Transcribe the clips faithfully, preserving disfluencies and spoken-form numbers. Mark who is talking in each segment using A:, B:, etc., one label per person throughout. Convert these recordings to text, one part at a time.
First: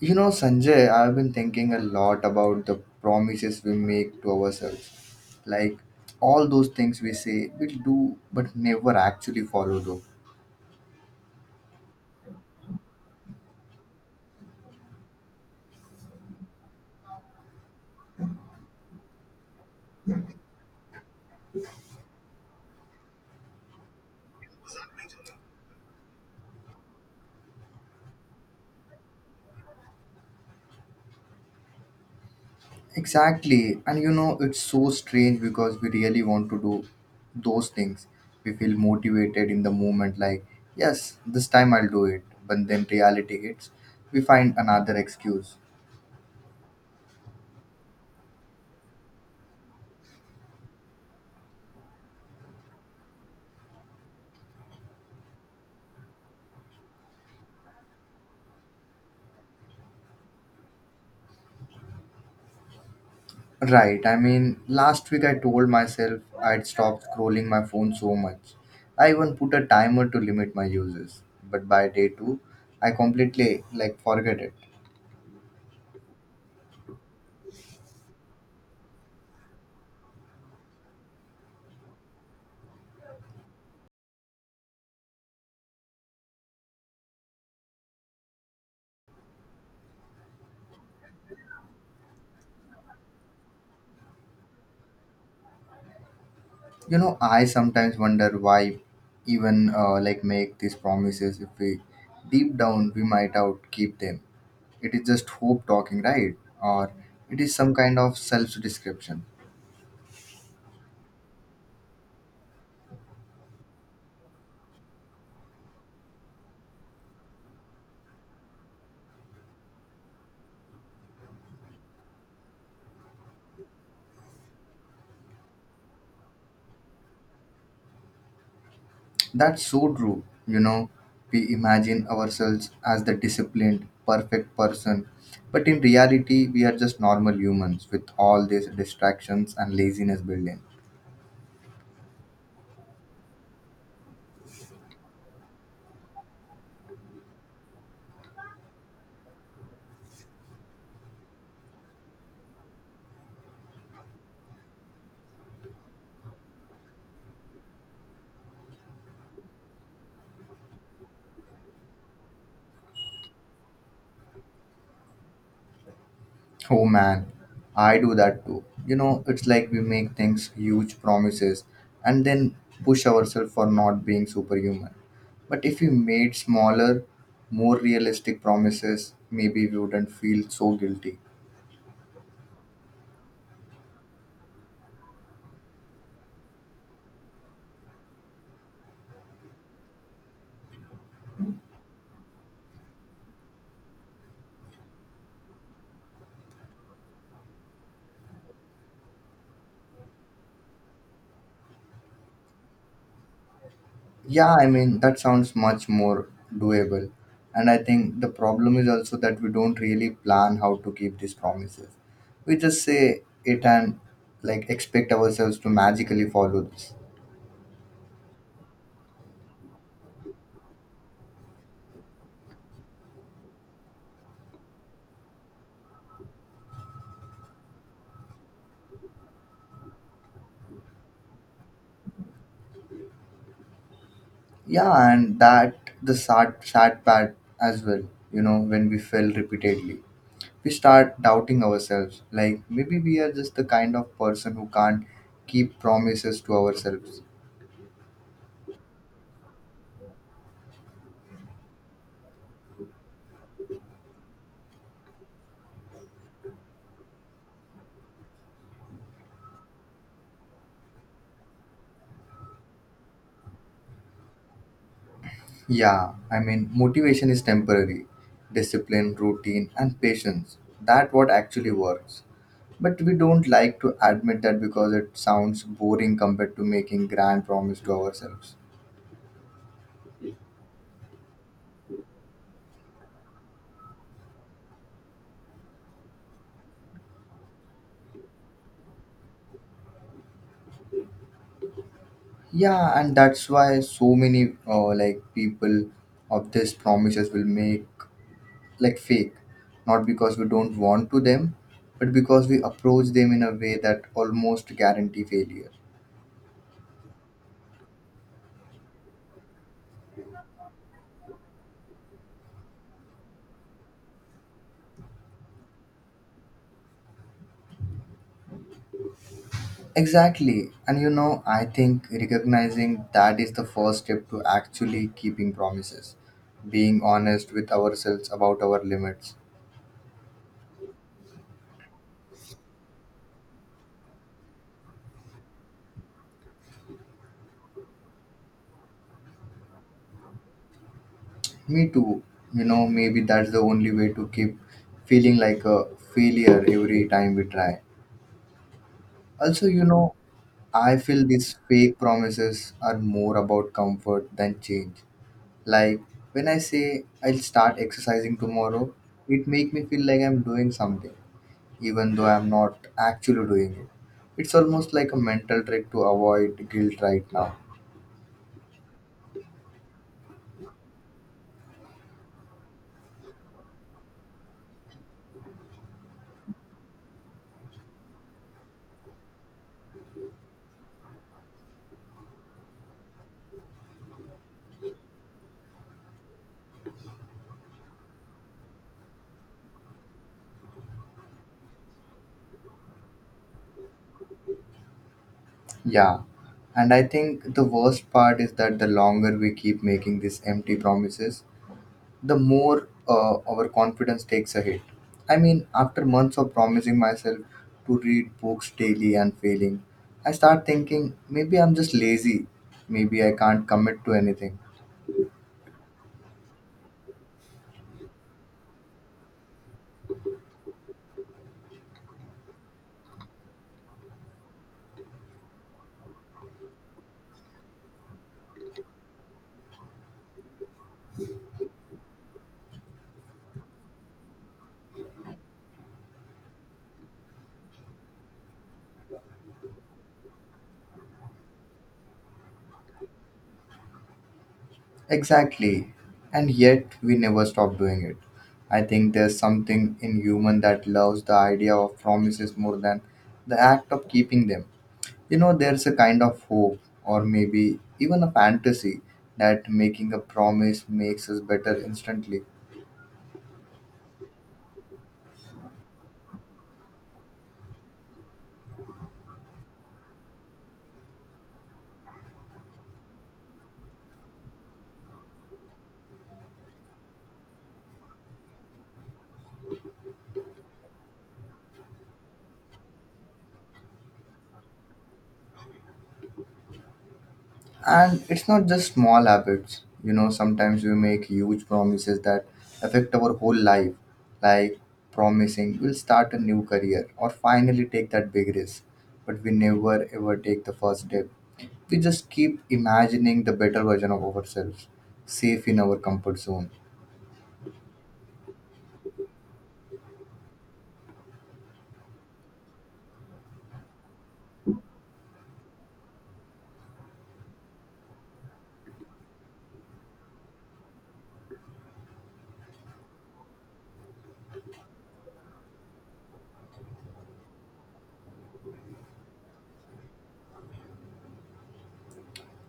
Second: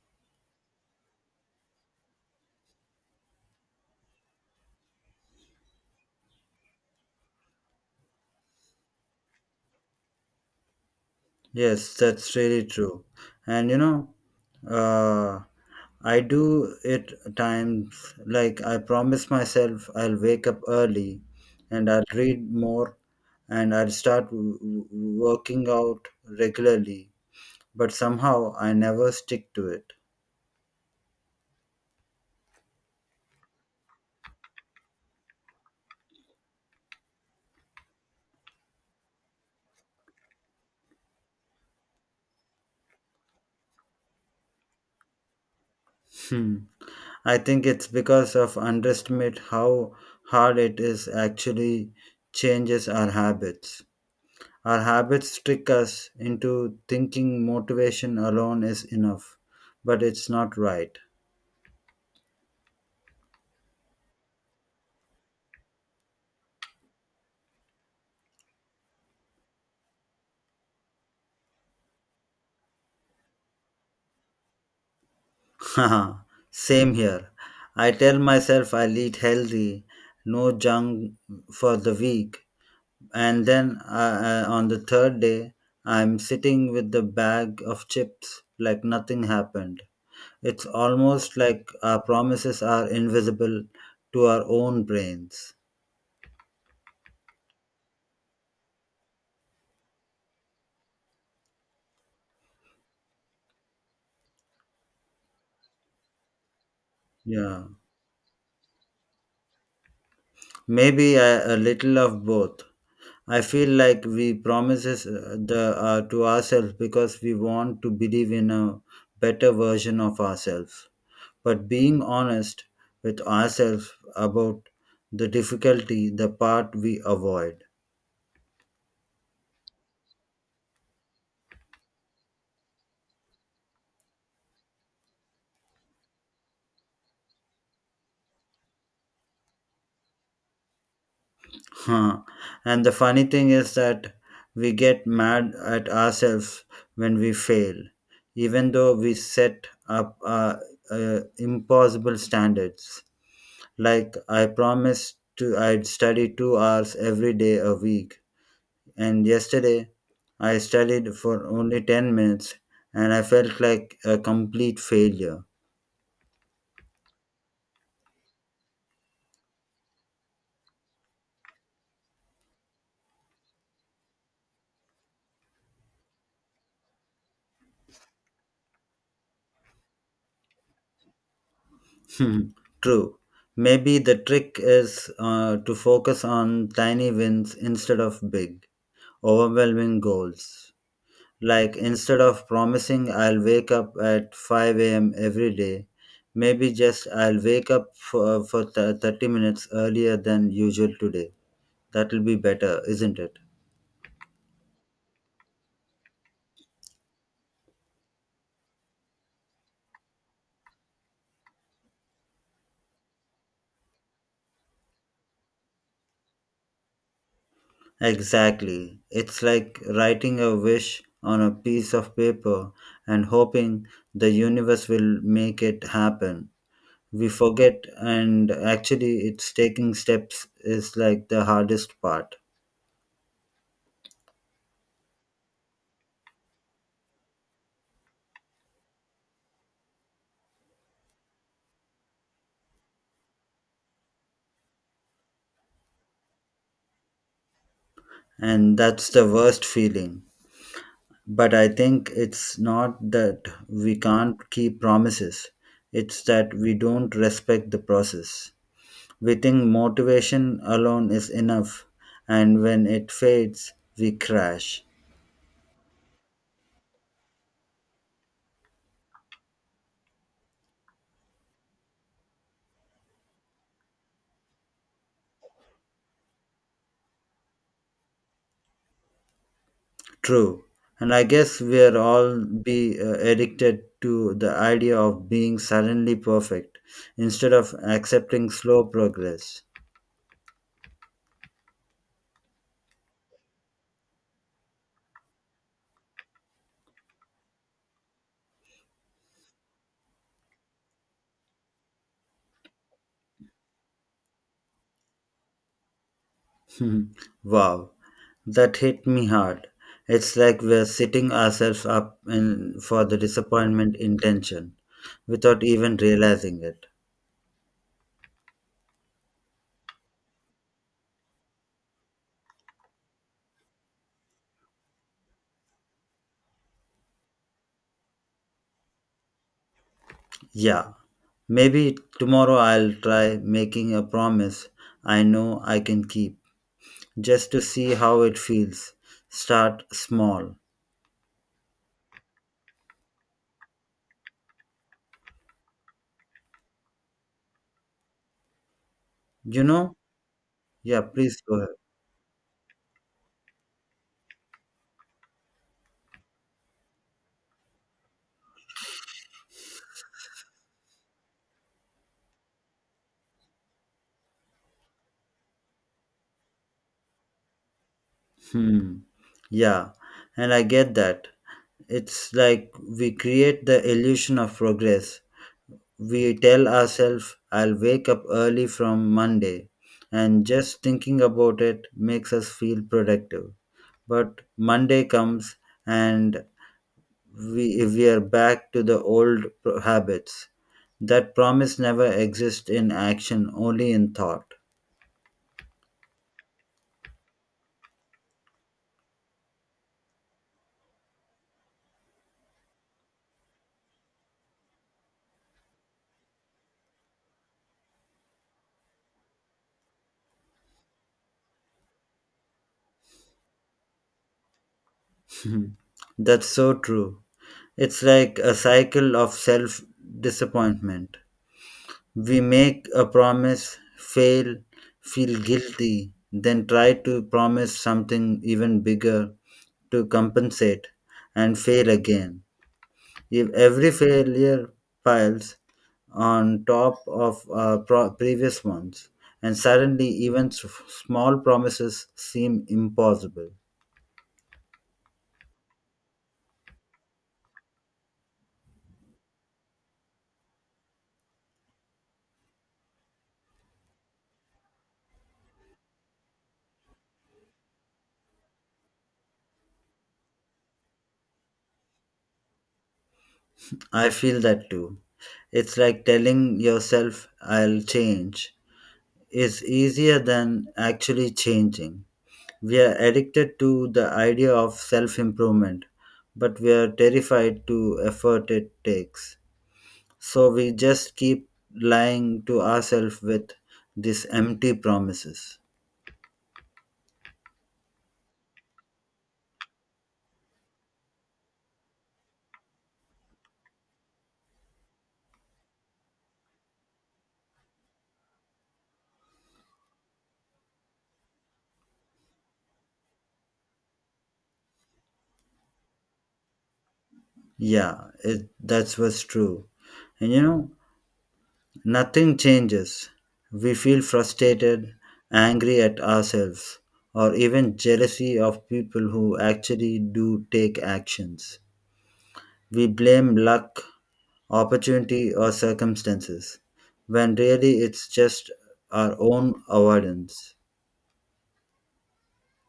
A: You know, Sanjay, I've been thinking a lot about the promises we make to ourselves. Like all those things we say we'll do but never actually follow through.
B: Yes, that's really true. And you know, uh, I do it at times like I promise myself I'll wake up early and I'll read more and I'll start w- w- working out regularly. But somehow I never stick to it.
A: Exactly. And you know, it's so strange because we really want to do those things. We feel motivated in the moment, like, yes, this time I'll do it. But then reality hits. We find another excuse.
B: Hmm. I think it's because of underestimate how hard it is actually changes our habits. Our habits trick us into thinking motivation alone is enough, but it's not right.
A: Right. I mean, last week I told myself I'd stop scrolling my phone so much. I even put a timer to limit my uses. But by day two, I completely like forget it.
B: Same here. I tell myself I'll eat healthy, no junk for the week, and then uh, uh, on the third day, I'm sitting with the bag of chips like nothing happened. It's almost like our promises are invisible to our own brains.
A: You know, I sometimes wonder why even uh, like make these promises if we deep down we might out keep them. It is just hope talking, right? Or it is
B: Yeah,
A: some kind of self description.
B: maybe a, a little of both. I feel like we promises uh, the uh, to ourselves because we want to believe in a better version of ourselves. But being honest with ourselves about the difficulty, the part we avoid.
A: That's so true. You know, we imagine ourselves as the disciplined, perfect person, but in reality, we are just normal humans with all these distractions and laziness building.
B: Huh. And the funny thing is that we get mad at ourselves when we fail, even though we set up uh, uh, impossible standards. Like I promised to I'd study two hours every day a week and yesterday I studied for only ten minutes and I felt like a complete failure.
A: Oh man, I do that too. You know, it's like we make things huge promises and then push ourselves for not being superhuman. But if we made smaller, more realistic promises, maybe we wouldn't feel so guilty.
B: Hmm, true. Maybe the trick is uh, to focus on tiny wins instead of big, overwhelming goals. Like instead of promising I'll wake up at five a m every day, maybe just I'll wake up for, for th- thirty minutes earlier than usual today. That'll be better, isn't it?
A: Yeah, I mean, that sounds much more doable. And I think the problem is also that we don't really plan how to keep these promises. We just say it and like expect ourselves to magically follow this.
B: Exactly. It's like writing a wish on a piece of paper and hoping the universe will make it happen. We forget, and actually, it's taking steps is like the hardest part.
A: Yeah, and that the sad sad part as well, you know, when we fail repeatedly. We start doubting ourselves. Like maybe we are just the kind of person who can't keep promises to ourselves.
B: And that's the worst feeling. But I think it's not that we can't keep promises, it's that we don't respect the process. We think motivation alone is enough, and when it fades, we crash.
A: Yeah, I mean, motivation is temporary. Discipline, routine, and patience. That what actually works. But we don't like to admit that because it sounds boring compared to making grand promise to ourselves.
B: True. And I guess we're all be uh, addicted to the idea of being suddenly perfect instead of accepting slow progress.
A: Yeah, and that's why so many uh, like people of these promises will make like fake. Not because we don't want to them, but because we approach them in a way that almost guarantee failure.
B: Hmm. Wow, that hit me hard. It's like we're setting ourselves up in, for the disappointment intention without even realizing it.
A: Exactly. And you know, I think recognizing that is the first step to actually keeping promises, being honest with ourselves about our limits.
B: Yeah, maybe tomorrow I'll try making a promise I know I can keep just to see how it feels. Start small.
A: Me too. You know, maybe that's the only way to keep feeling like a failure every time we try.
B: You
A: Also, you
B: know?
A: know, I
B: Yeah,
A: feel
B: please go
A: these
B: ahead.
A: fake promises are more about comfort than change. Like when I say I'll start exercising tomorrow, it make me feel like I'm doing something even though I'm not actually doing it. It's almost like a mental trick to avoid guilt right now.
B: Hmm. Yeah, and I get that. It's like we create the illusion of progress. We tell ourselves, I'll wake up early from Monday, and just thinking about it makes us feel productive. But Monday comes and we, we are back to the old pro- habits. That promise never exists in action, only in thought.
A: Yeah. And I think the worst part is that the longer we keep making these empty promises, the more uh, our confidence takes a hit. I mean, after months of promising myself to read books daily and failing, I start thinking maybe I'm just lazy, maybe I can't commit to anything.
B: Mhm. That's so true. It's like a cycle of self disappointment. We make a promise, fail, feel guilty, then try to promise something even bigger to compensate and fail again. If every failure piles on top of uh, pro- previous ones, and suddenly even s- small promises seem impossible.
A: Exactly. And yet we never stop doing it. I think there's something in human that loves the idea of promises more than the act of keeping them. You know, there's a kind of hope or maybe even a fantasy that making a promise makes us better instantly.
B: I feel that too. It's like telling yourself, I'll change, is easier than actually changing. We are addicted to the idea of self improvement, but we are terrified to effort it takes. So we just keep lying to ourselves with these empty promises.
A: And it's not just small habits. You know, sometimes we make huge promises that affect our whole life, like promising we'll start a new career or finally take that big risk. But we never ever take the first step. We just keep imagining the better version of ourselves, safe in our comfort zone.
B: Yeah, it, that's what's true. And you know, nothing changes. We feel frustrated, angry at ourselves, or even jealousy of people who actually do take actions. We blame luck, opportunity, or circumstances, when really it's just our own avoidance.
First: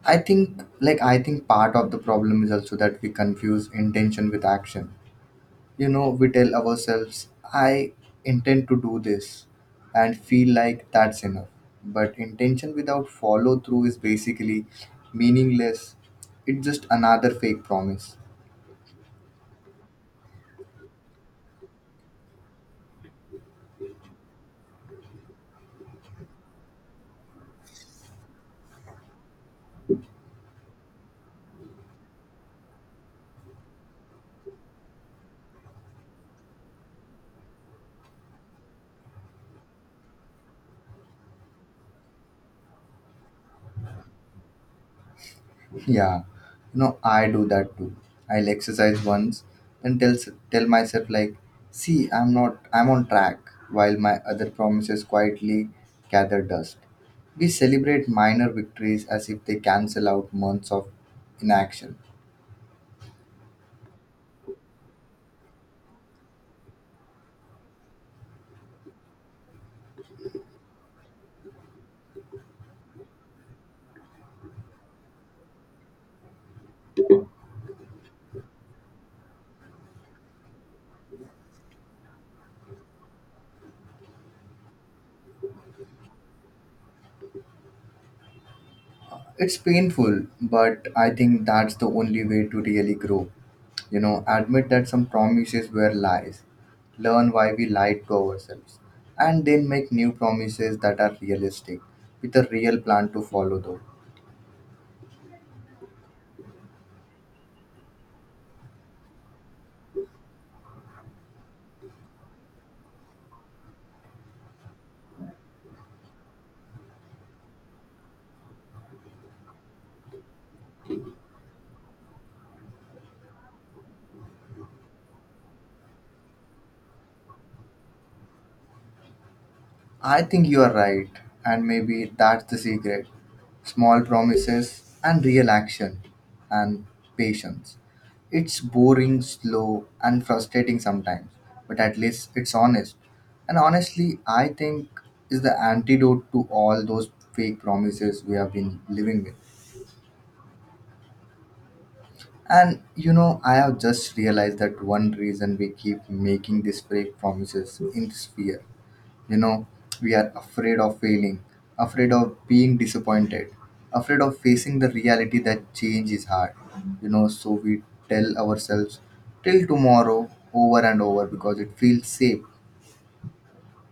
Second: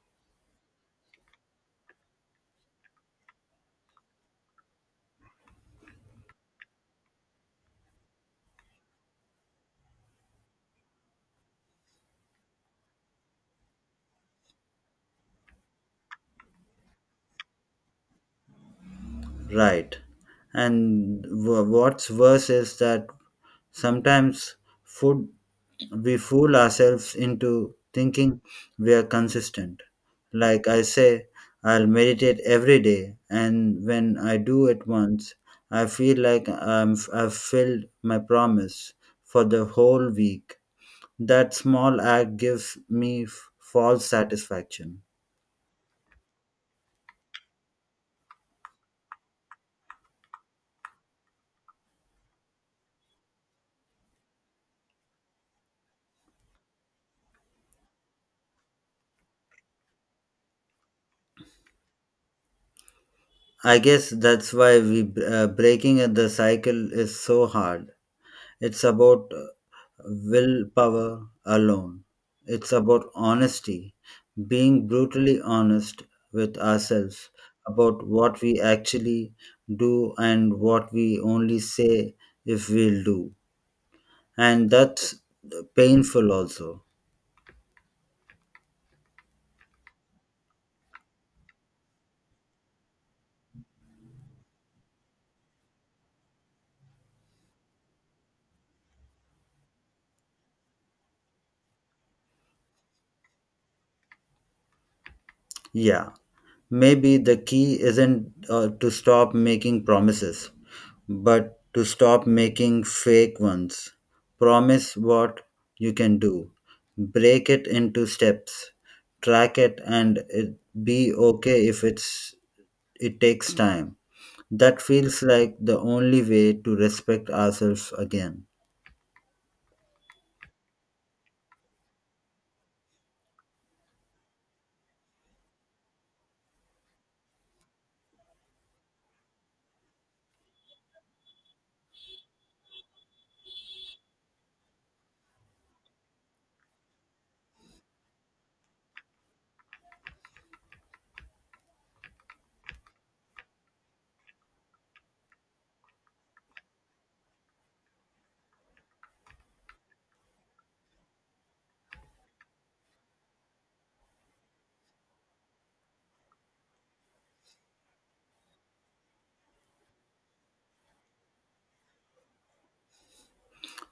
A: I think, like, I think part of the problem is also that we confuse intention with action. You know, we tell ourselves I intend to do this and feel like that's enough, but intention without follow through is basically meaningless. It's just another fake promise.
B: Right. And w- what's worse is that sometimes food we fool ourselves into thinking we are consistent. Like I say, I'll meditate every day, and when I do it once, I feel like I'm, I've filled my promise for the whole week. That small act gives me f- false satisfaction.
A: Yeah, you know, I do that too. I'll exercise once then tell tell myself like see I'm not I'm on track while my other promises quietly gather dust. We celebrate minor victories as if they cancel out months of inaction.
B: I guess that's why we uh, breaking the cycle is so hard. It's about uh, willpower alone. It's about honesty, being brutally honest with ourselves about what we actually do and what we only say if we'll do. And that's painful also.
A: It's painful, but I think that's the only way to really grow. You know, admit that some promises were lies, learn why we lied to ourselves, and then make new promises that are realistic with a real plan to follow, though.
B: Yeah. Maybe the key isn't uh, to stop making promises, but to stop making fake ones. Promise what you can do, break it into steps, track it, and it, be okay if it's it takes time. That feels like the only way to respect ourselves again.
A: I think you are right, and maybe that's the secret. Small promises and real action and patience. It's boring, slow, and frustrating sometimes, but at least it's honest. And honestly, I think is the antidote to all those fake promises we have been living with. And you know, I have just realized that one reason we keep making these fake promises in this fear. You know, we are afraid of failing, afraid of being disappointed, afraid of facing the reality that change is hard. You know, so we tell ourselves till tomorrow over and over because it feels safe.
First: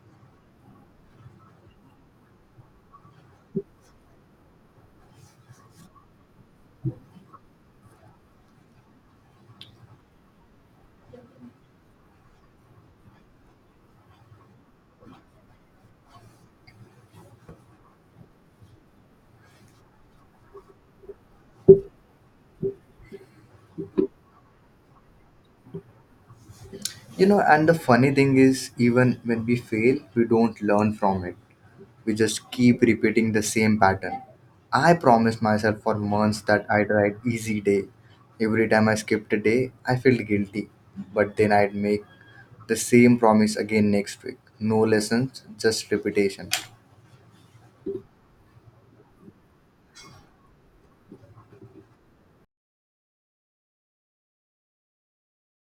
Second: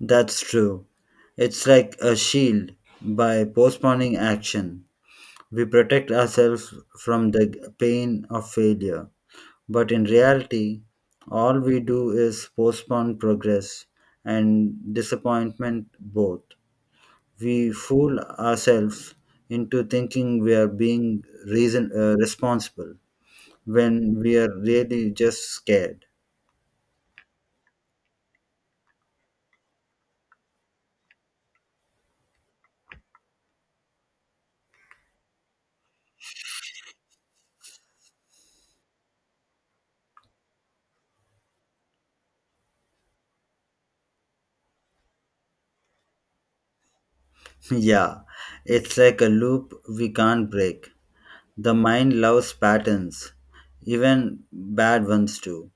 B: That's true. It's like a shield by postponing action. We protect ourselves from the pain of failure, but in reality, all we do is postpone progress and disappointment both. We fool ourselves into thinking we are being reason, uh, responsible when we are really just scared.
A: You know, and the funny thing is even when we fail we don't learn from it. We just keep repeating the same pattern. I promised myself for months that I'd write easy day. Every time I skipped a day I felt guilty, but then I'd make the same promise again next week. No lessons, just repetition.
B: Yeah, it's like a loop we can't break. The mind loves patterns, even bad ones too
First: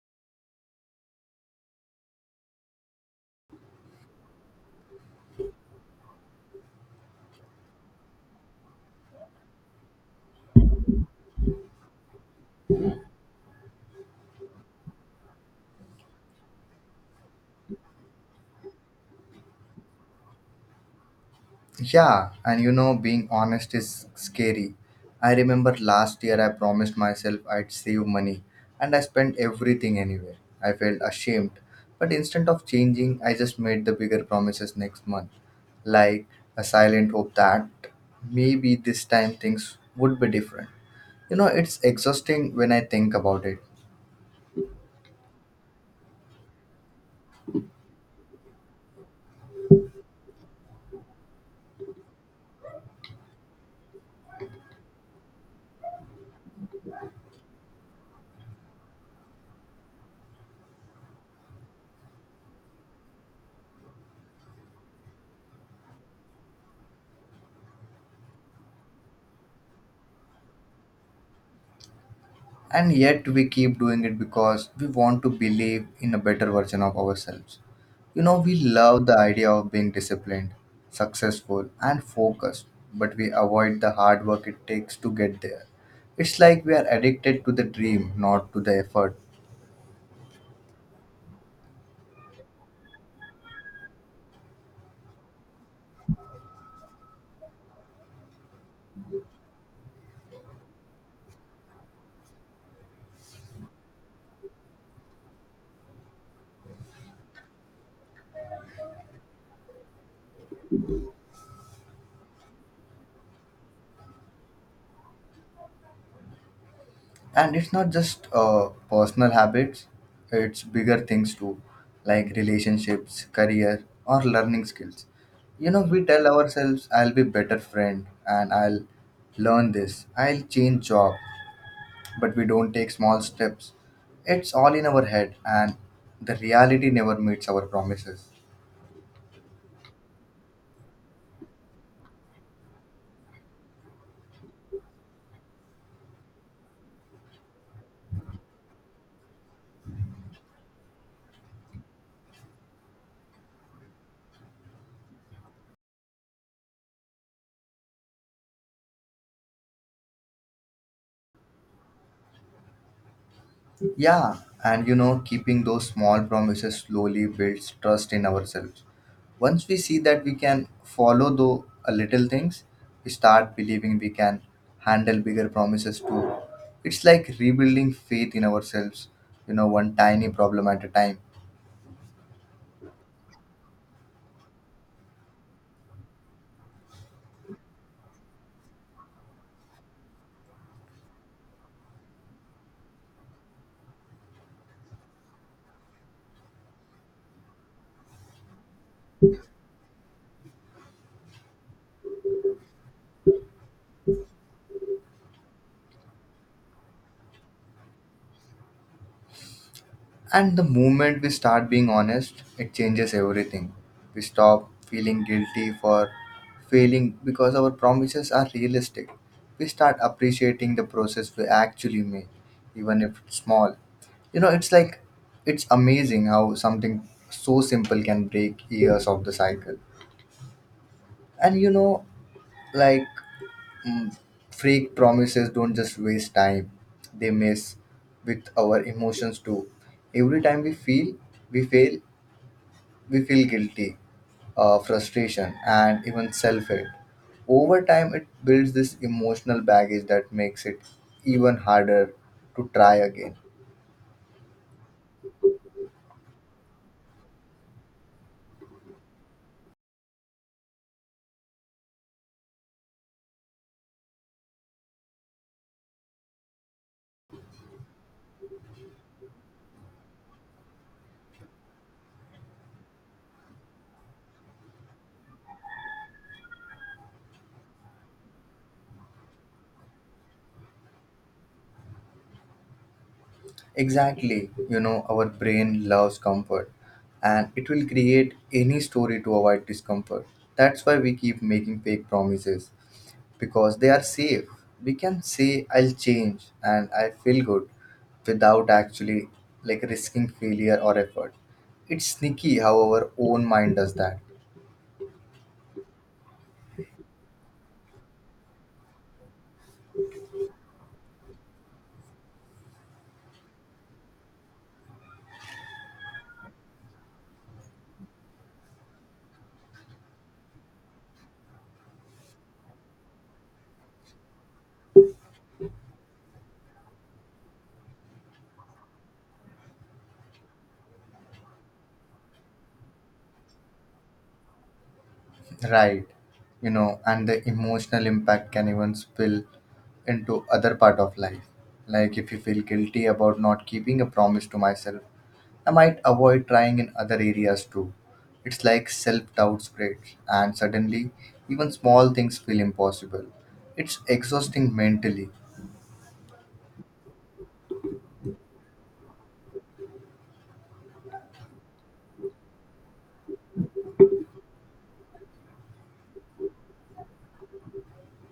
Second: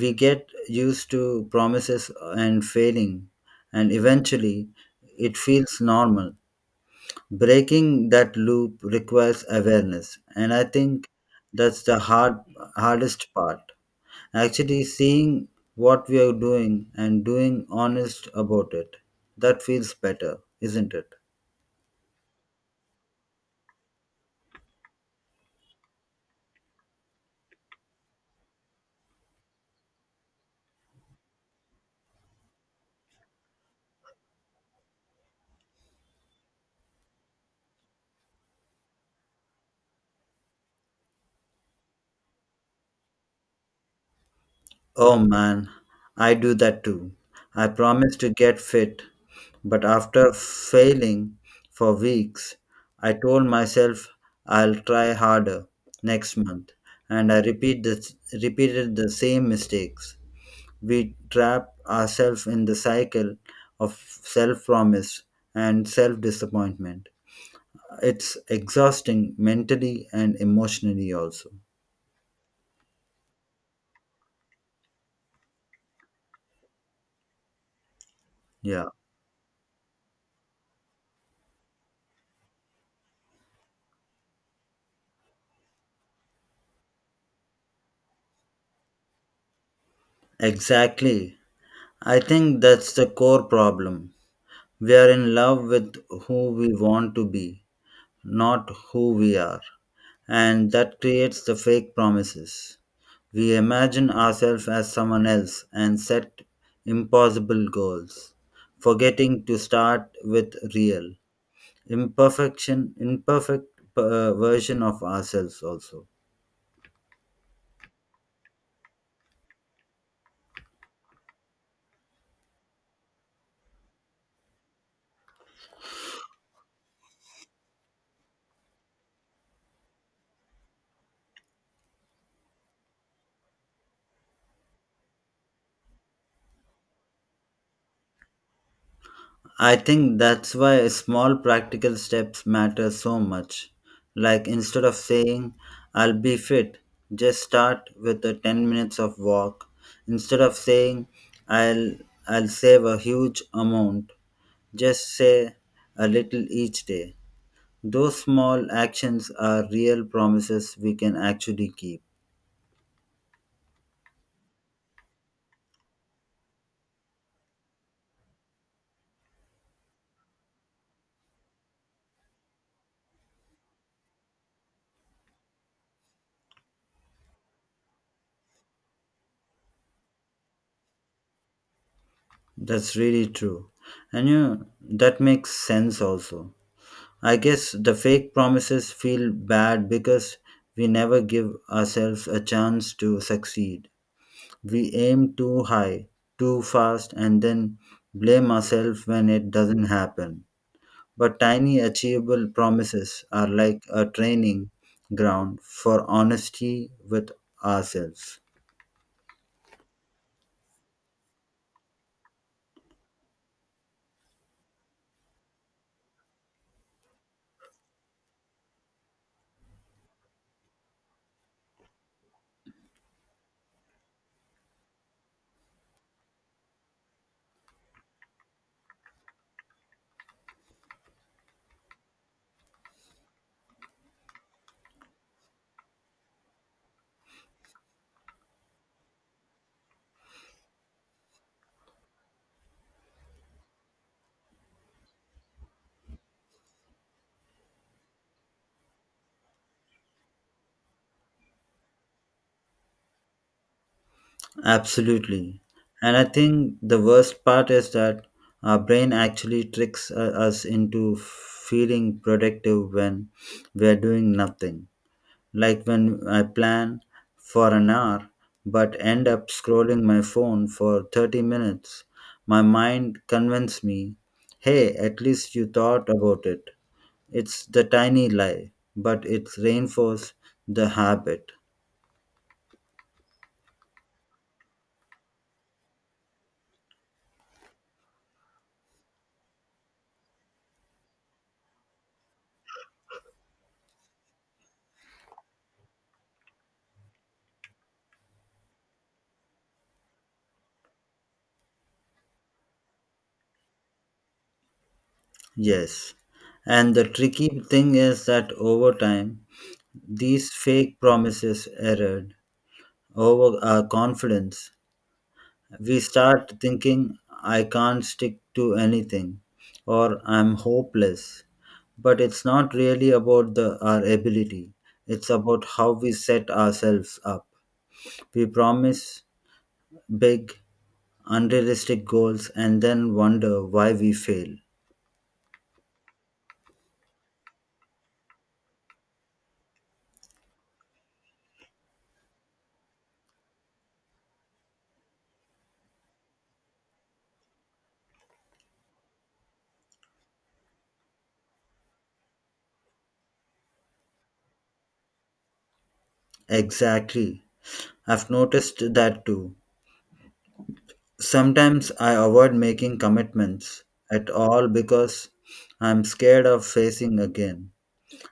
B: we get used to promises and failing, and eventually it feels normal. Breaking that loop requires awareness, and I think that's the hard hardest part. Actually seeing what we are doing and doing honest about it. That feels better, isn't it?
A: Yeah, and you know, being honest is scary. I remember last year I promised myself I'd save money and I spent everything anyway. I felt ashamed. But instead of changing, I just made the bigger promises next month. Like a silent hope that maybe this time things would be different. You know, it's exhausting when I think about it.
B: Oh man, I do that too. I promise to get fit, but after failing for weeks, I told myself I'll try harder next month, and I repeat the, repeated the same mistakes. We trap ourselves in the cycle of self promise and self disappointment. It's exhausting mentally and emotionally, also.
A: And yet we keep doing it because we want to believe in a better version of ourselves. You know, we
B: Yeah.
A: love the idea of being disciplined, successful, and focused, but we avoid the hard work it takes to get there. It's like we are addicted to the dream, not to the effort.
B: Exactly. I think that's the core problem. We are in love with who we want to be, not who we are. And that creates the fake promises. We imagine ourselves as someone else and set impossible goals, forgetting to start with real, imperfection, imperfect uh, version of ourselves also.
A: And it's not just uh, personal habits. It's bigger things too, like relationships, career, or learning skills. You know, we tell ourselves I'll be better friend and I'll learn this, I'll change job, but we don't take small steps. It's all in our head and the reality never meets our promises.
B: I think that's why small practical steps matter so much. Like instead of saying, I'll be fit, just start with a ten minutes of walk. Instead of saying, I'll, I'll save a huge amount, just say a little each day. Those small actions are real promises we can actually keep.
A: Yeah, and you know, keeping those small promises slowly builds trust in ourselves. Once we see that we can follow the a little things, we start believing we can handle bigger promises too. It's like rebuilding faith in ourselves, you know, one tiny problem at a time.
B: That's really true. And you know, that makes sense also. I guess the fake promises feel bad because we never give ourselves a chance to succeed. We aim too high, too fast, and then blame ourselves when it doesn't happen. But tiny, achievable promises are like a training ground for honesty with ourselves.
A: And the moment we start being honest, it changes everything. We stop feeling guilty for failing because our promises are realistic. We start appreciating the process we actually make, even if it's small. You know, it's like it's amazing how something so simple can break years of the cycle. And you know, like mm, fake promises don't just waste time, they mess with our emotions too. Every time we feel we fail, we feel guilty, uh, frustration, and even self hate. Over time, it builds this emotional baggage that makes it even harder to try again.
B: Absolutely. And I think the worst part is that our brain actually tricks uh, us into feeling productive when we're doing nothing. Like when I plan for an hour but end up scrolling my phone for thirty minutes, my mind convinced me, hey, at least you thought about it. It's the tiny lie, but it's reinforced the habit.
A: Exactly, you know, our brain loves comfort and it will create any story to avoid discomfort. That's why we keep making fake promises because they are safe. We can say I'll change and I feel good without actually like risking failure or effort. It's sneaky how our own mind does that.
B: Yes. And the tricky thing is that over time, these fake promises erode over our confidence. We start thinking, I can't stick to anything, or I'm hopeless. But it's not really about the, our ability, it's about how we set ourselves up. We promise big, unrealistic goals and then wonder why we fail.
A: Right. You know, and the emotional impact can even spill into other part of life. Like if you feel guilty about not keeping a promise to myself I might avoid trying in other areas too. It's like self doubt spreads, and suddenly, even small things feel impossible. It's exhausting mentally.
B: Exactly. I've noticed that too. Sometimes I avoid making commitments at all because I'm scared of facing again.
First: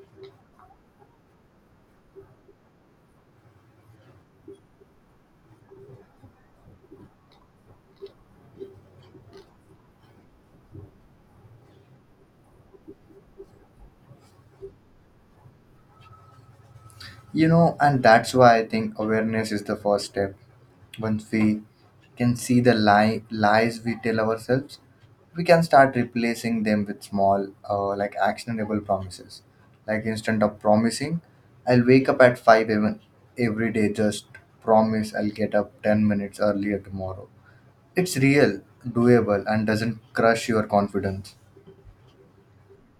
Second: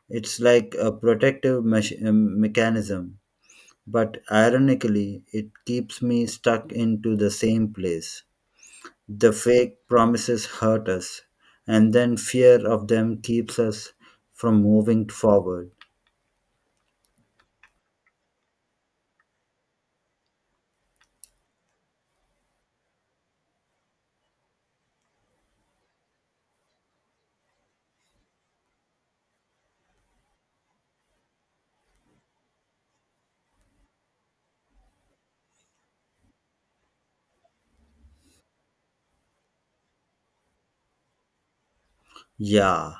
B: It's like a protective mech- um, mechanism, but ironically, it keeps me stuck into the same place. The fake promises hurt us, and then fear of them keeps us from moving forward.
A: You know, and that's why I think awareness is the first step. Once we can see the lie, lies we tell ourselves, we can start replacing them with small, uh, like actionable promises. Like instead of promising, I'll wake up at five a m every day, just promise I'll get up ten minutes earlier tomorrow. It's real, doable, and doesn't crush your confidence.
B: Yeah,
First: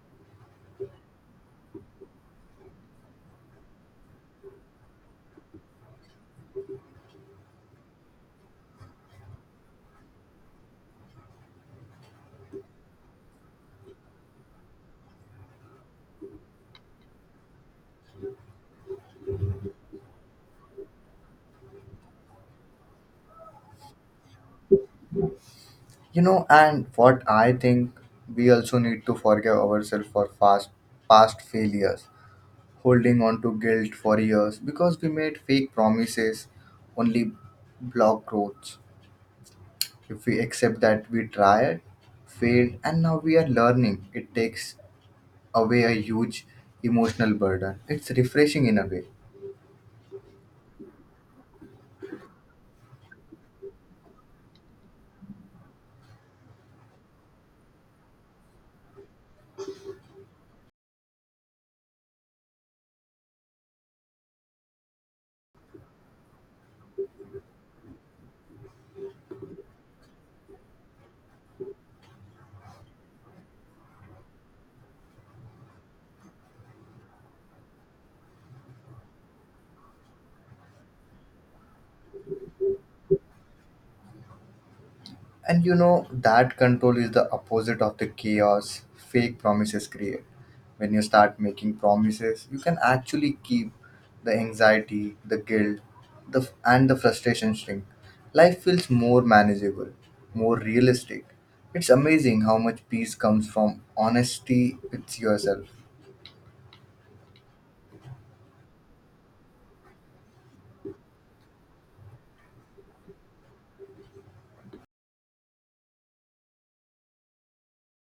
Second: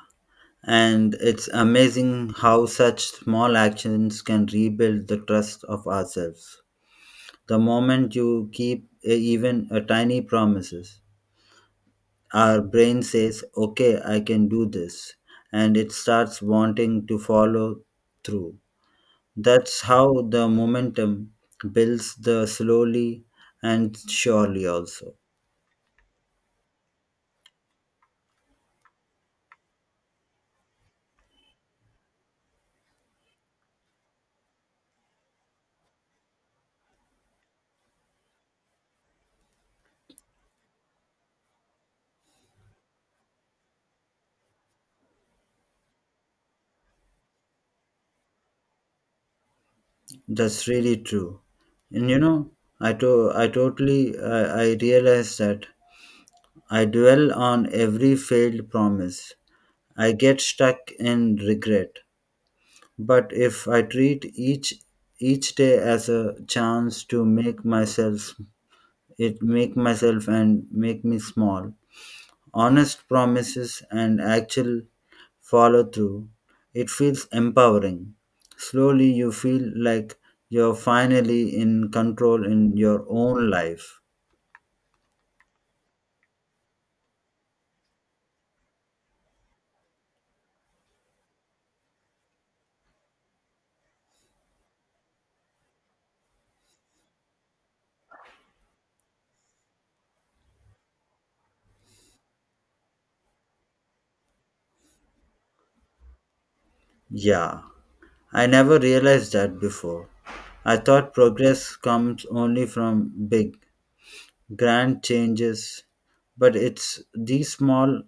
B: and it's amazing how such small actions can rebuild the trust of ourselves. The moment you keep a, even a tiny promises, our brain says, "Okay, I can do this," and it starts wanting to follow through. That's how the momentum builds the slowly and surely also.
A: You know, and what I think we also need to forgive ourselves for past past failures, holding on to guilt for years because we made fake promises only block growth. If we accept that we tried, failed, and now we are learning, it takes away a huge emotional burden. It's refreshing in a way.
B: That's really true. And you know, I to- I totally uh, I realize that I dwell on every failed promise. I get stuck in regret. But if I treat each each day as a chance to make myself it make myself and make me small, honest promises and actual follow through, it feels empowering. Slowly you feel like you're finally in control in your own life.
A: And you know, that control is the opposite of the chaos fake promises create. When you start making promises, you can actually keep the anxiety, the guilt, the and the frustration shrink. Life feels more manageable, more realistic. It's amazing how much peace comes from honesty with yourself.
B: Yeah, I never realized that before. I thought progress comes only from big, grand changes, but it's these small,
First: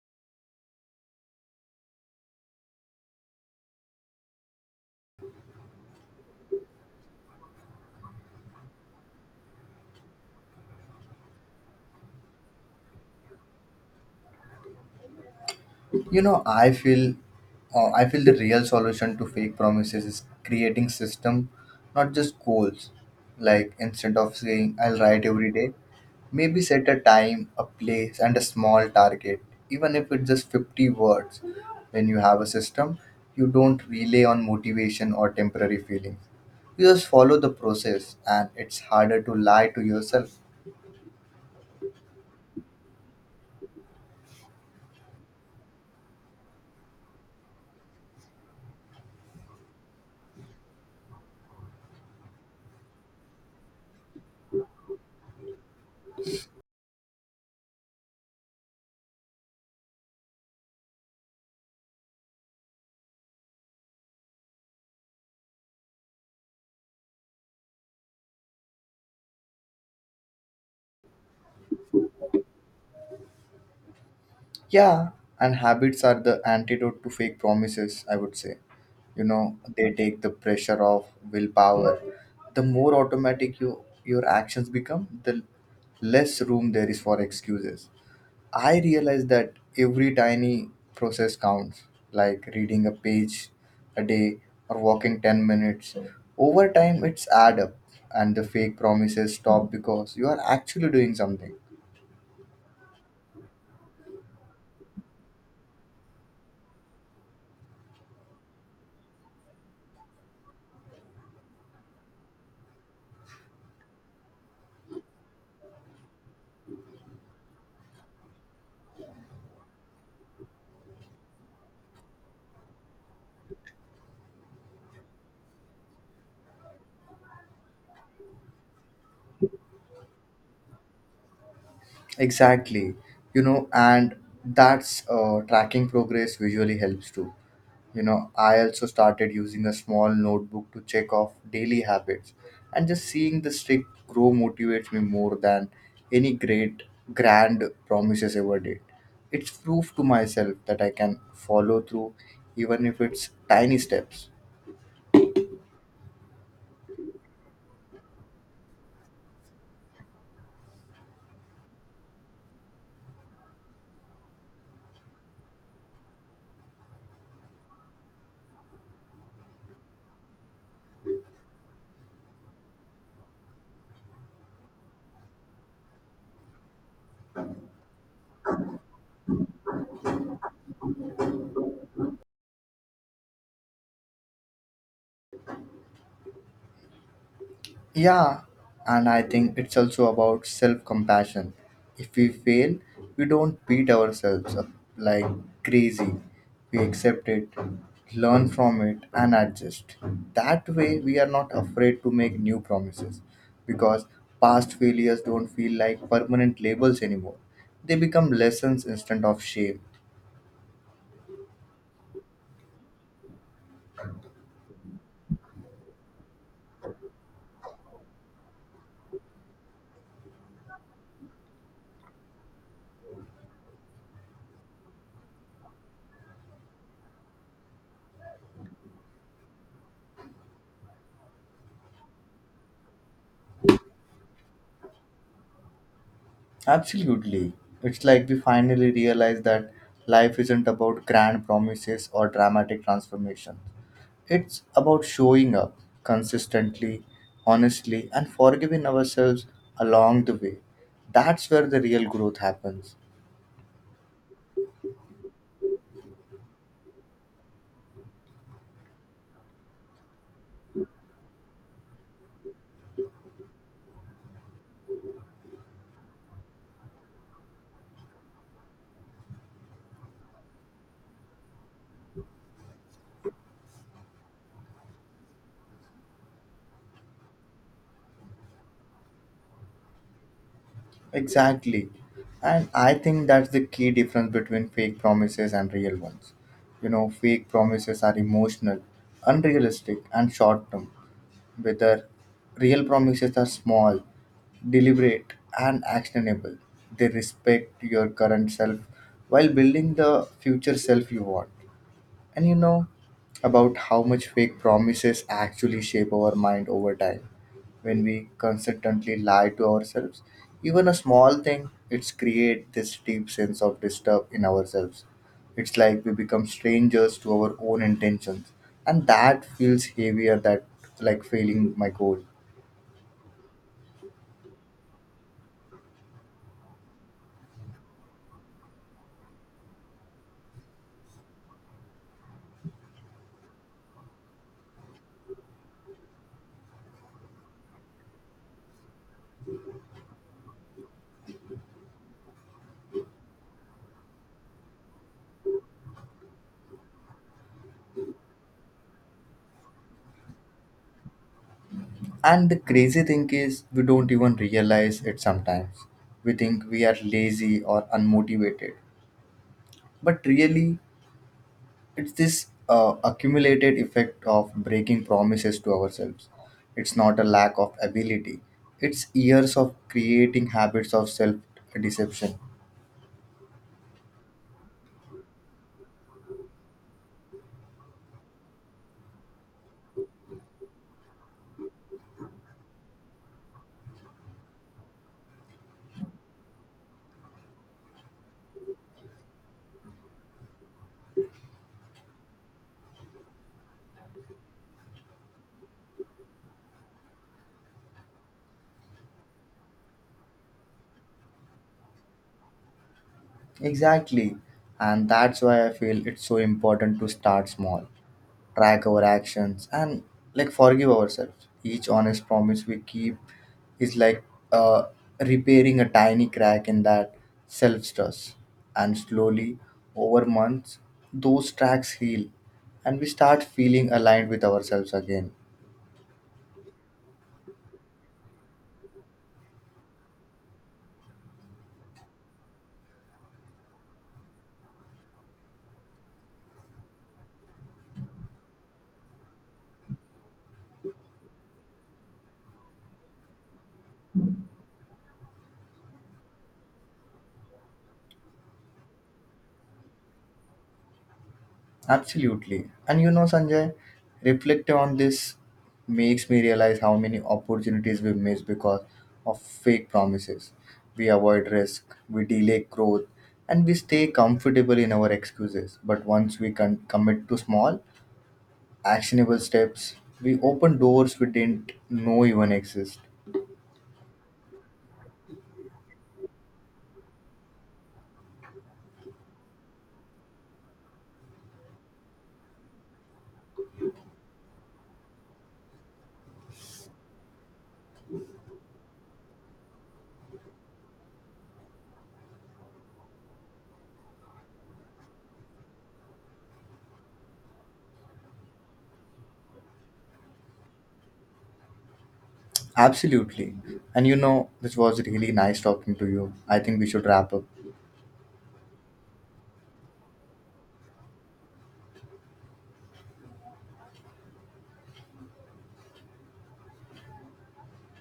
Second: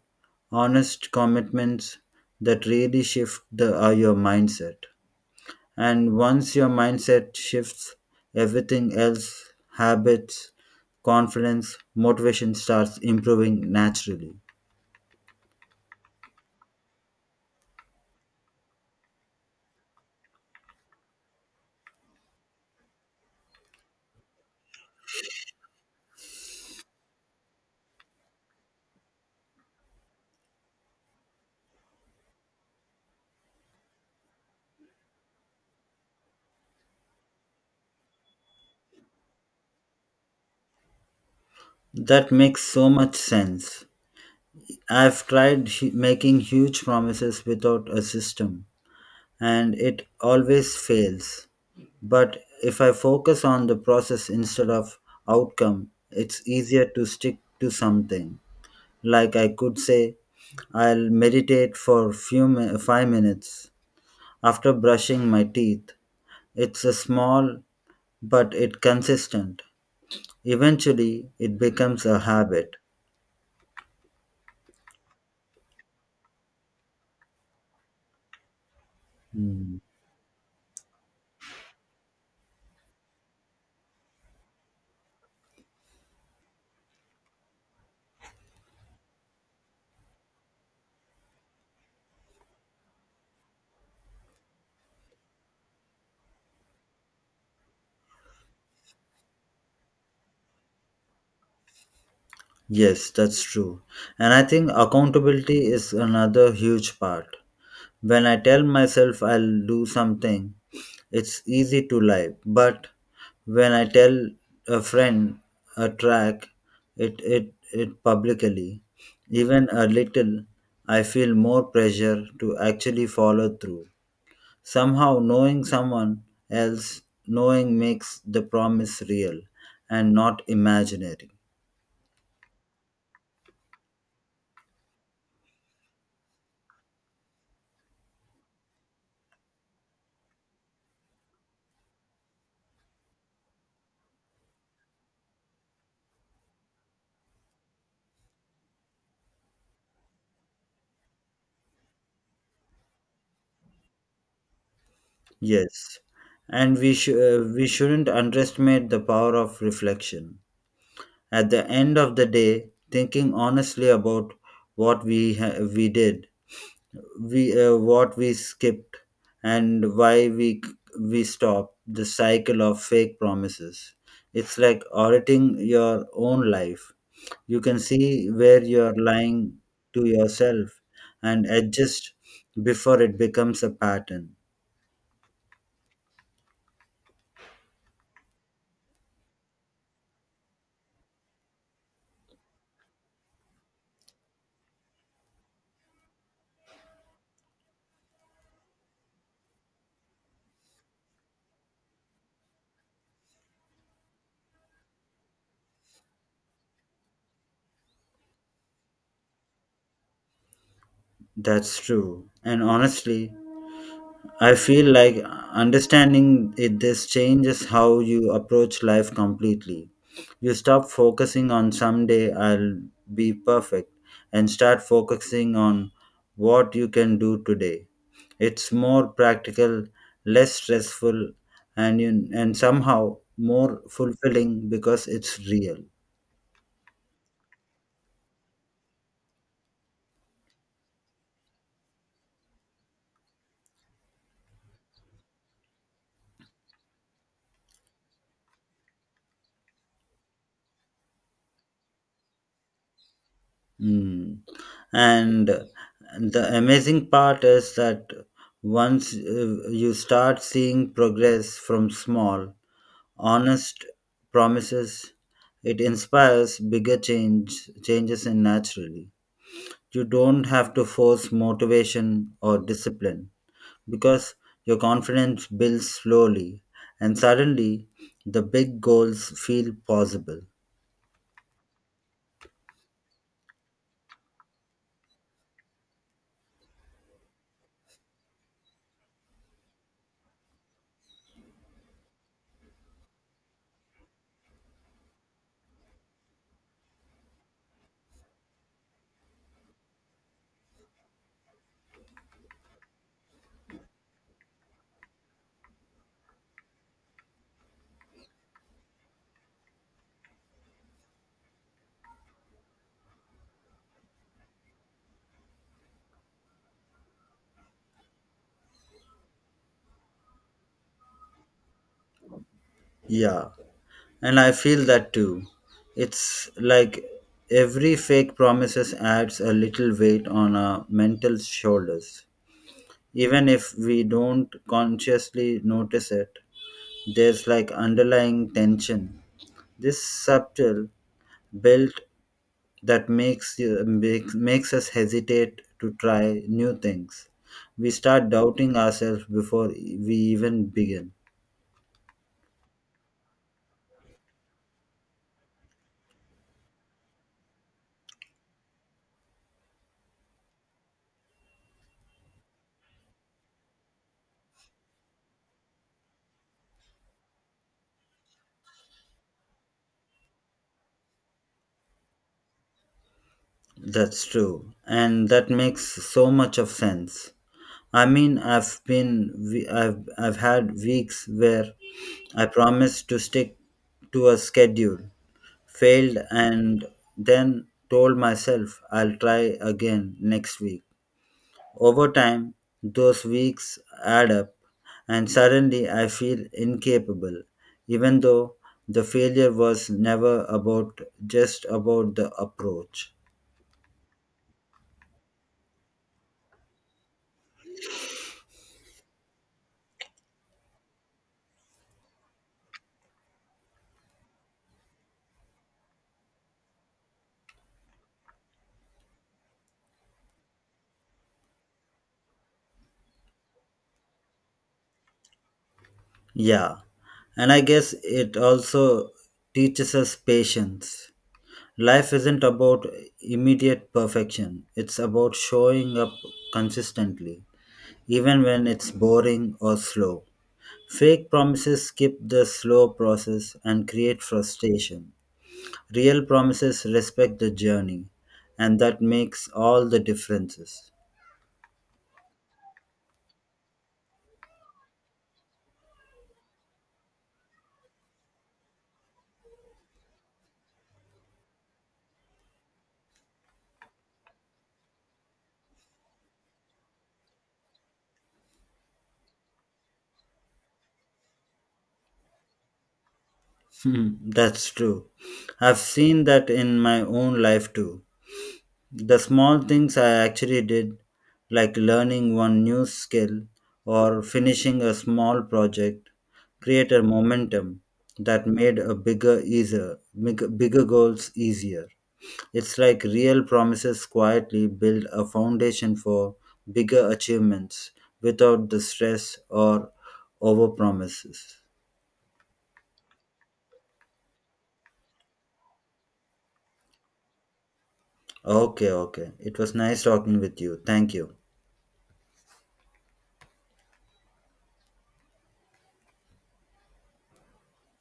B: honest commitments that really shift the, uh, your mindset. And once your mindset shifts, everything else, habits, confidence, motivation starts improving naturally.
A: You know, I feel uh, I feel the real solution to fake promises is creating system, not just goals. Like instead of saying I'll write every day, maybe set a time, a place, and a small target, even if it's just fifty words. When you have a system you don't rely on motivation or temporary feelings. You just follow the process and it's harder to lie to yourself.
B: That makes so much sense. I've tried hu- making huge promises without a system, and it always fails. But if I focus on the process instead of outcome, it's easier to stick to something. Like I could say, I'll meditate for few mi- five minutes after brushing my teeth. It's a small but it consistent. Eventually, it becomes a habit.
A: Yeah, and habits are the antidote to fake promises, I would say. You know,
B: Mm,
A: they take the pressure off willpower. The more automatic you your actions become, the less room there is for excuses. I realize that every tiny process counts, like reading a page a day or walking ten minutes. Over time, it's add up, and the fake promises stop because you are actually doing something.
B: yes, that's true. And I think accountability is another huge part. When I tell myself I'll do something, it's easy to lie. But when I tell a friend a track, it, it, it publicly, even a little, I feel more pressure to actually follow through. Somehow, knowing someone else, knowing makes the promise real and not imaginary.
A: Exactly. You know, and that's uh, tracking progress visually helps too. You know, I also started using a small notebook to check off daily habits, and just seeing the streak grow motivates me more than any great grand promises ever did. It's proof to myself that I can follow through, even if it's tiny steps.
B: Yes, and we sh- uh, we shouldn't underestimate the power of reflection. At the end of the day, thinking honestly about what we ha- we did, we uh, what we skipped, and why we we stopped the cycle of fake promises. It's like auditing your own life. You can see where you're lying to yourself and adjust before it becomes a pattern.
A: Yeah, and I think it's also about self compassion. If we fail, we don't beat ourselves up like crazy. We accept it, learn from it, and adjust. That way, we are not afraid to make new promises because past failures don't feel like permanent labels anymore. They become lessons instead of shame.
B: That's true. And honestly, I feel like understanding it, this changes how you approach life completely. You stop focusing on someday I'll be perfect and start focusing on what you can do today. It's more practical, less stressful, and, you, and somehow more fulfilling because it's real.
A: Absolutely. It's like we finally realize that life isn't about grand promises or dramatic transformations. It's about showing up consistently, honestly, and forgiving ourselves along the way. That's where the real growth happens.
B: Mm. And the amazing part is that once uh, you start seeing progress from small, honest promises, it inspires bigger change changes in naturally. You don't have to force motivation or discipline because your confidence builds slowly and suddenly the big goals feel possible.
A: Exactly. And I think that's the key difference between fake promises and real ones. You know, fake promises are emotional, unrealistic, and short term whether real promises are small, deliberate, and actionable. They respect your current self while building the future self you want. And you know about how much fake promises actually shape our mind over time. When we consistently lie to ourselves, even a small thing, it's create this deep sense of disturb in ourselves. It's like we become strangers to our own intentions, and that feels heavier that like failing my goal.
B: Yeah. And I feel that too. It's like every fake promises adds a little weight on our mental shoulders. Even if we don't consciously notice it, there's like underlying tension. This subtle built that makes you makes, makes us hesitate to try new things. We start doubting ourselves before we even begin.
A: And the crazy thing is, we don't even realize it sometimes. We think we are lazy or unmotivated, but really, it's this uh, accumulated effect of breaking promises to ourselves. It's not a lack of ability, it's years of creating habits of self deception.
B: That's true. And that makes so much of sense. I mean, I've been, we- I've, I've had weeks where I promised to stick to a schedule, failed, and then told myself I'll try again next week. Over time, those weeks add up, and suddenly I feel incapable, even though the failure was never about just about the approach.
A: Exactly. And that's why I feel it's so important to start small, track our actions, and like forgive ourselves. Each honest promise we keep is like uh, repairing a tiny crack in that self trust. And slowly, over months, those cracks heal, and we start feeling aligned with ourselves again.
B: Yeah, and I guess it also teaches us patience. Life isn't about immediate perfection, it's about showing up consistently, even when it's boring or slow. Fake promises skip the slow process and create frustration. Real promises respect the journey, and that makes all the differences.
A: Absolutely. And you know, Sanjay, reflecting on this makes me realize how many opportunities we miss because of fake promises. We avoid risk, we delay growth, and we stay comfortable in our excuses. But once we can commit to small, actionable steps, we open doors we didn't know even exist.
B: Hmm, That's true. I've seen that in my own life too. The small things I actually did, like learning one new skill or finishing a small project, create a momentum that made a bigger easier, big- bigger goals easier. It's like real promises quietly build a foundation for bigger achievements without the stress or over promises.
A: Absolutely. And you know, this was really nice talking to you. I think we should wrap up.
B: Okay, okay. It was nice talking with you. Thank you.